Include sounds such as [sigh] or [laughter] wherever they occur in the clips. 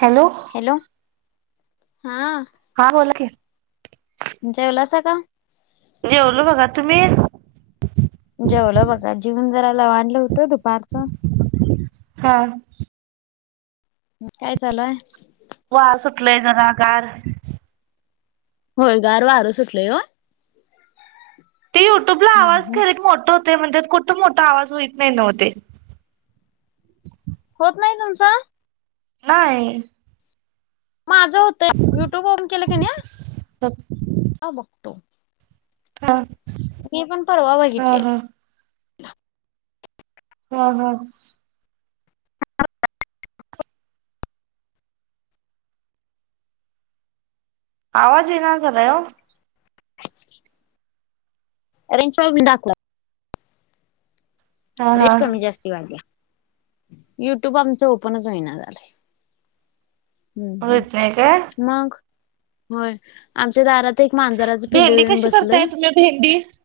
Hello, hello. हा बोला की. जेवलासा का? जेवलो बघा, तुम्ही? जेवलं बघा जीवन जरा लावाडलं होतं दु पारच. हा. काय चालु आहे? वा सुटलय जरा गार. होय गार वारं सुटलंय हो. ते युट्यूबला आवाज हम्म खरीत मोठ होतय म्हणत्यात कुठं मोठा आवाज होईत नाही नव ते. होत नाही तुमच. नाही. माझं होतंय युट्यूब ओपन केलं का नाही, हा अ बघतो. हा. मी पण परवा हा बघितले. हा हा. आवाज येईना झालायं ओ. रेंज प्रॉब्लेम दाख [unintelligible] हा रेंज हा कमी जास्ती, [unintelligible] युट्यूब आमचं ओपनच होईना झालंय. हम्म होत नाही काय हम्म मग होय आमच्या दारात ते एक मांजराचं पिल्लु येऊन बसलय. भेंडीस.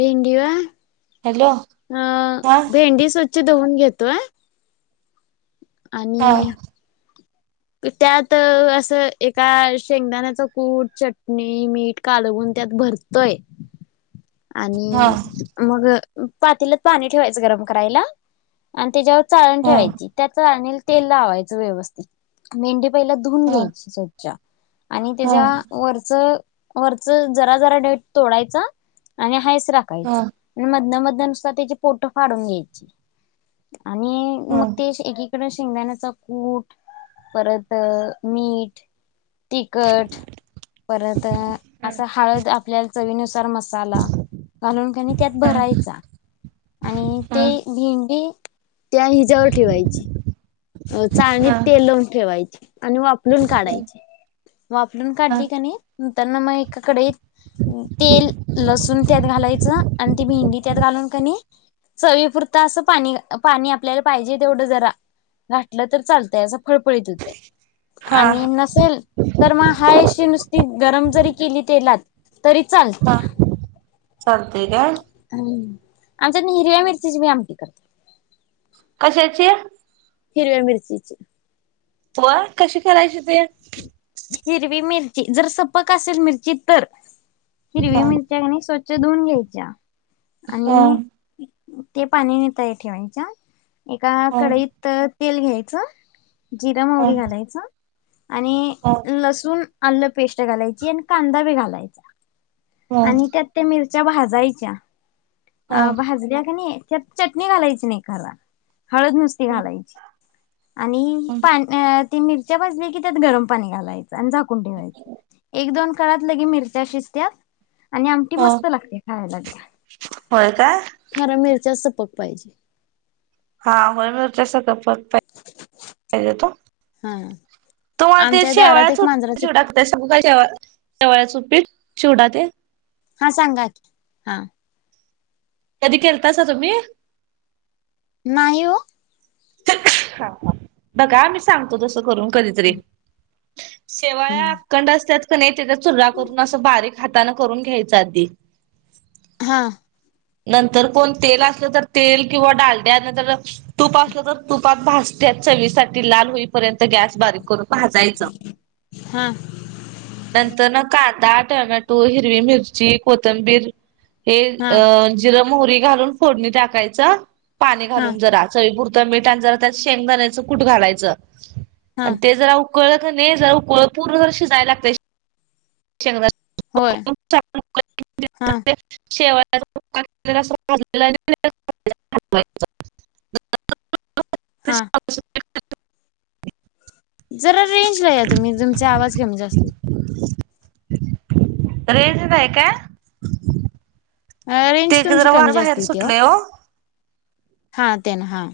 भिंडी वय. हॅलो. अ हा भेंडी स्वच्छ धुवून घेतोय. आणि हा त्यात असं एका शेंगदाण्याचं कूट, चटणी मीठ काढवुन त्यात भरतोय. हा आणि मग पातेल्यात पाणी ठेवायचं गरम करायला. आणि त्याच्यावर चाळण हा ठेवायची त्या चाळणीला तेल लावायचं व्यवस्थित. भेंडी पहिला धुवून घ्यायची स्वच्छ आणि हा हा त्याच्या वरच वरच जरा जरा देठ तोडायच आणि हायस राखायच. हा मधन मधन नुसता त्याची पोटो फाडून घ्यायची आणि हा मग ते एक थोड शेंगदाण्याचा कुट परत मीठ तिखट परत असा हळद आपल्या चवीनुसार मसाला. घालून कनी त्यात हम्म भरायचा. आणि ते भेंडी त्या हिच्यावर ठेवायची. चाळनीत हा हा तेल लावून ठेवायची आणि वाफलून काढायचे. वाफलुन काढली का नाही नंतर मग एका कढईत तेल, लसुण त्यात घालायचं आणि ती भेंडी त्यात घालून कनी चवीपुरता असं पाणी, पाणी आपल्याला पाहिजे तेवढं जरा घातलं तर चालतय असं फळफळीत होतय हा आणि हा नसेल तर मग हाय अशी नुसती गरम जरी केली तेलात तरी चाल हा चालतय घ्या. हम्म! आमच्यात हिरव्या मिरचीची बी आमटी करतात. कशाची हिरव्या मिरचीच. व्हय! कशी करायची ते? हिरवी मिरची, जर सपक असेल मिरची तर, हिरवी मिरची स्वच्छ धुऊन घ्यायच्या, हा आणि ते पाणी नितळायच ठेवायच्या, एका हा कढईत तेल घ्यायचं, जिर हा मवरी घालायचं. आणि हा लसूण आलं पेस्ट घालायची, आणि कांदा बी घालायचा. हा आणि त्यात ते मिरच्या भाजायच्या, हा अ भाजल्या क नाही त्यात चटणी घालायची नाही खर, हळद नुसती ह घालायची. आणि पा ती मिरच्या भजली की त्यात गरम पाणी घालायचं. झाकून ठेवायच, एक दोन काळात लगे मिरच्या शिजत्यात. आणि आमटी ह मस्त लागत्या खायला बी. होय काय खरा मिरच्या सपक पाहिजे. हा, होय [unintelligible] येतो, हा तुम्हाला ते आमच्या दारात शेवाळाच एक मांजराच चिवडा ते सांगू काय शेवाळ्याच उपीट, चिवडा ते हा, सांगा की, हा. कधी केलतासा तुम्ही? नाही ओ. बघा मी सांगतो तस करून कधीतरीे, शे हम्म! कंड असत्यात क नाही, त्याचा चुरा करून, असं बारीक हाताानं करून घ्यायच आधी. हां नंतर कोण तेल असलं तर तेल, किंवा डालड्या नंतर नयितर तुप असलं तर तुपात भाजत्यात चवीसाठी, लाल होईपर्यंत गॅस बारीक करून भाजायचं. हा नंतरन कांदा, टमॅटो, हिरवी मिरची, कोथंबीर, हे हा अ जिरं, मोहरी घालून फोडणी टाकायच, पाणी हा घालून जरा. चवीपुरत मीठ, आणि जरा त्या शेंगदाण्यायचं कुट घालायचं, हा आणि ते जरा ऊकळ कनई, जरा उकळू पूर्ण शिजाय लागतय होय हा [unintelligible] [inaudible] शेवा [unintelligible] [inaudible] हा [unintelligible] [inaudible] जरा रेंजला या तुम्ही, तुमचा आवाज कमी जास्त होतोय. रेंज नाही काय? रेंज ते तुमची जरा वार कमी बाहेर जास्ती होत्या ओ. सुटलंय हो. हा, त्यांन, हां.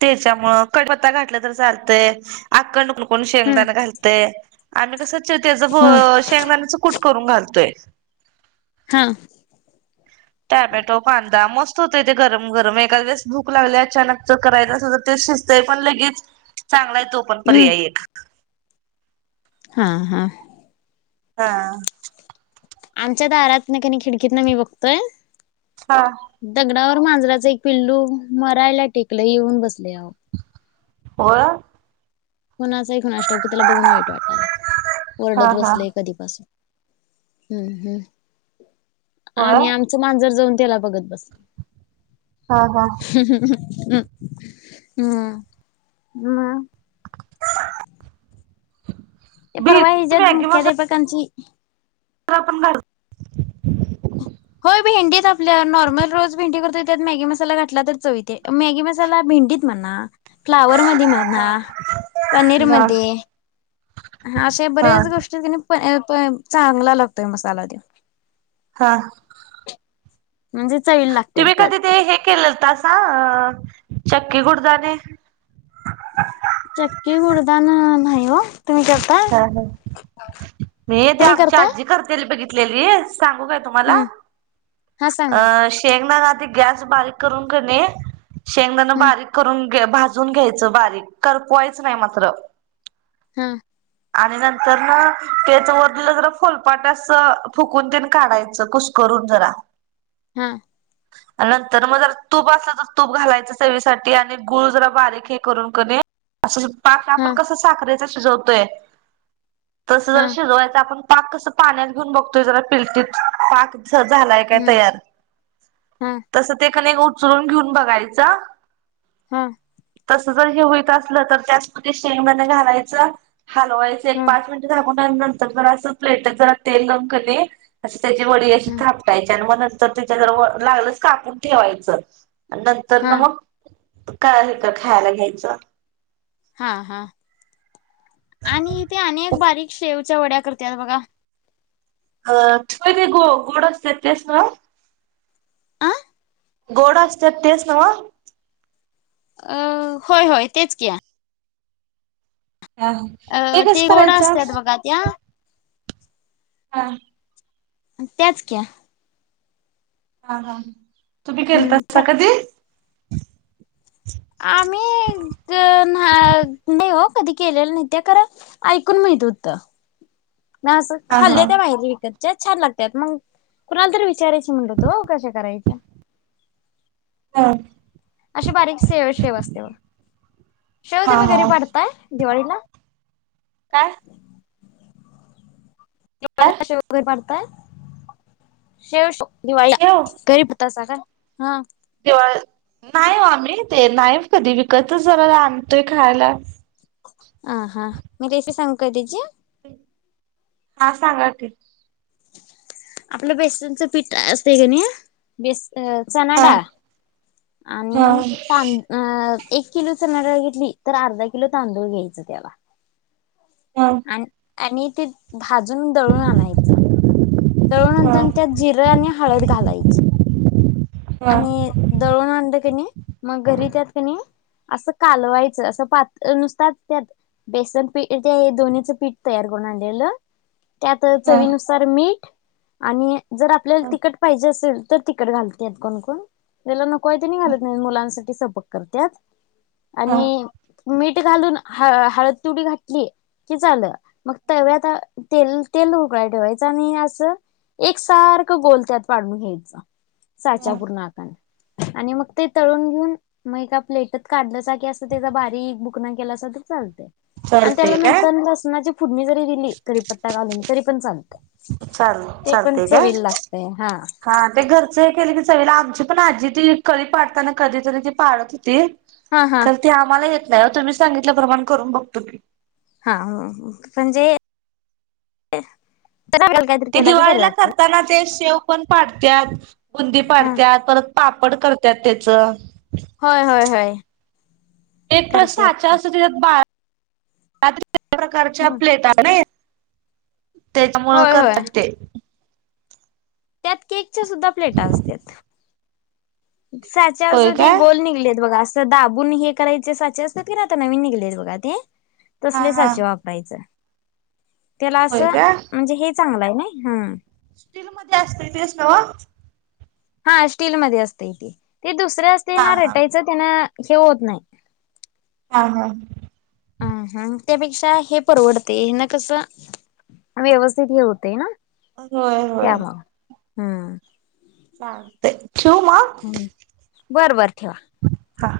त्याच्यामुळ, कडपत्ता घातलं तर चालतंय, अक्कंड कोण कोण हम्म शेंगदाना घालत ते आम्ही कसं च तेच, हा शेंगदाण्याचं कुट करून घालतोय. हां. टॅमॅटो, कांदा, मस्त होतय, ते गरम गरम, एखादेळेस भूक लागली अचानक तर करायच असल तर ते शि पण लगेच, चांगला आहे तो पण हम्म पर्याय एक. हा हा. हा. आमच्या दारातन कणी खिडकीत न मी बघतोय. हा. दगडावर मांजराच एक पिल्लू मरायला टेकलं येऊन बसलय अहो. व्हय. कुणाच ये कुणाष ठाऊक त्याला बघून वाईट वाटायलय, हा वरडत हा. बसलय. कधी पासून, हम् हम, होय. आणि आम च मांजर जाऊन त्याला बघत बसलंय. हा हा. हम्, म. ते बी परवा हीज्यात मुख्याध्यापकांची तर आपण घाड होय भेंडीत आपल्या नॉर्मल रोज भेंडी करतोय त्यात मॅगी मसाला घातला तर चव येत्या मॅगी मसाला भेंडीत म्हणा, फ्लावर मध्ये म्ह णा, हा पनीर मध्ये, अशे हा बर्याच गोष्टीत कनी अ प चांगला लागतोय मसाला त्यो. हा. म्हणजे चय तुम्ही कधी ते हे केलतसा अं, चक्की गुडदाने. चक्की गुडदानं नाही ओ. हा हा, मी ते तुम्ही आमची करताय आजी करत्याल बघि तलेली सांगू काय तुम्हाला, हम्म हा सांगा की अं शेंगदा आधी गॅस बारीक करून कणी, शेंगदाणा हम्म बारीक करून घे भाजून घ्यायचं बारीक करपवायचं नाही मात्र. हम्म. आणि नंतरनं त्याच वरलं जरा फोलपाट असं फुकून तेन काढायचं कस करून जरा. हा. [inaudible] नंतर म जरा तूप असलं तर तूप घालायचं चवीसाठी आणि गुळ जरा बारीक हे करून कनी असं पाक हा आपण कसं साखरेचा शिजवतोय. तसं हा जर शिजवायचं आपण पाक कसं पाण्यात घेऊन बघतोय जरा पिलटीत पाक तस झालाय काय हम्म तयार, हा तसं ते कणी उचलून घेऊन बघायचं. हम्म. तस जर हे होईत असलं तर त्याचमध्ये शेंगदाणे घालायचं. हलवायचं एक हा पाच मिनिटं झाकून ठेवायचं नंतर जरा असं प्लेटत जरा तेल लावून कनी अशी त्याची वडी अशी हम्म थापटायची आणि म नं तर त्याच्या जरा व लागलच कापून ठेवायचं, नंतर हा नं मग काय हे का खायला घ्यायचं. हा हा, आणि ते आणि एक ते बारीक शेवच्या वड्या करत्यात बघा? अ, व्हय ते गो - गोड असत्यात तेच नव्हं? आं. गोड असत्यात तेच नव्हं? अ होय होय तेच की. या हो, ते कसं करायचं? त्यां हां त्यांचं क्यां हां हां तुम्हीं हम्म कर केलतांस कां ते आम्हीं ते नाहीं हो कधीं केलेलं नाहीत त्यां खरं ऐकूंन माहित होतं मंग असं हा हा खांद्याच्या बाहेरचं विकतं त्यांचं छान लागत्यांत मंग कुणांला तरी विचारायचं म्हणलोतो ओ कश्या करायच्यां हो अशी बारीक सेव शेव असत्यां बघां शेव हा तुम्हीं हा घरी पाडतायं दिवाळीला कायं काय दिवाळीला शेव घरी पाडतांय शेव शेव दिवाळीला शेव घरी पाडतांसा कायं हां दिवाळीला नाहीं ओ आम्हीं ते नाहीं कधीं विकतचं जरां आणतोय खांयला हां हां मी रेसिपी सांगू कायं त्यांची हां सांगा की आपलं बेसनचं पीठ असतंय कां नाहीं बेस चना हा डाळं हा आणि तांद अं एक किलो चनाडाळं घेतली तरं अर्धा किलो तांदूळ घ्यायचं त्यांला हांव आणि आणि ते भाजूंन दळूंन आणायचं. दळूून हा नंतर त्यांत जिरे आणि हळंद घालायची. हा आणि दळूंन आणलं कणी मंग घरी त्यांत कणी असं कालवायचं असं पातळ नुसतांच त्यांत बेसन पीठ ते दोन्हीच पीठ तयार करूंन आणलेलं त्यांत हा चवीनुसार मीठ आणि जरं आपल्याला तिखट पाहिजे असेल तरं तिखट घालतं कोणकोण त्यांला नकोय ते नाहीं घालतं नाहीं मुलांसाठी सपोर्क करतं हा आणि मीठ घालूंन ह हळंद तिवडी घातली. कि झालं मंग तव्यांत तेल तेल उकळांय ठेवायचं आणि असं एक सारखं गोल त्यांत पाडूंन घ्यायचं हा साच्यां पूर्ण आंक आणि मंग ते तळूंन घेऊन मंग एका प्लेटत काढलं गॅस त्याचा बारीक पूकरणं केलां तरं चालते चालतय त्यांला काय नंतर लसणांची फूंडनी जरी दिली क करीपत्ता घालूंन तरी पणं चालतं चाल ते पणं चवीला लागतंय हां हां ते घरचं हे केले की चवीला आमची पणं आजी ती कळी पाडतांना कधीं तरी ती पाडतं होती हां हां खर ते आम्हांला येतं नाहीं तुम्हीं सांगितल्या प्रमाणे करूंन बघतो की हां म्हणजे ते केला की बरे दिवाळीला वाटते करतांना ते शेव पणं पाडत बुंदी हा पाडत्यां परंत. पापड करतांत त्यांचं होयं होयं होयं एक प्रश्न हेच्या साच्यां असते त्यांन पाड रात्री प्रकारच्या प्लेटाते त्यांच्यामुळे होय होय करतांत ते त्यांत केकच्या सुद्धां प्लेट असतांत. होय साच्या ते काय गोल निघलेत बघां असं दाबून हे करायचे साचे असतात की नाही आता नवीन निघलेत बघा ते हा तसले हा साचे वा करायच, त्याला होय असं काय म्हणजे हे चांगलं आहे ना हम स्टील मध्ये असते तेस नव? हा स्टीलमध्ये असत इथे ते दुसरं असते हा ना हा रेटायचं त्यांना हे होत नाही. हा, हा, आ ह, त्यापेक्षा हे परवडते ह्यान कसं व्यवस्थित हे होते ना. होय होय त्यामुळे, हम चालतंय, ठेवू मग? हम्, बर बर ठेवा. हा.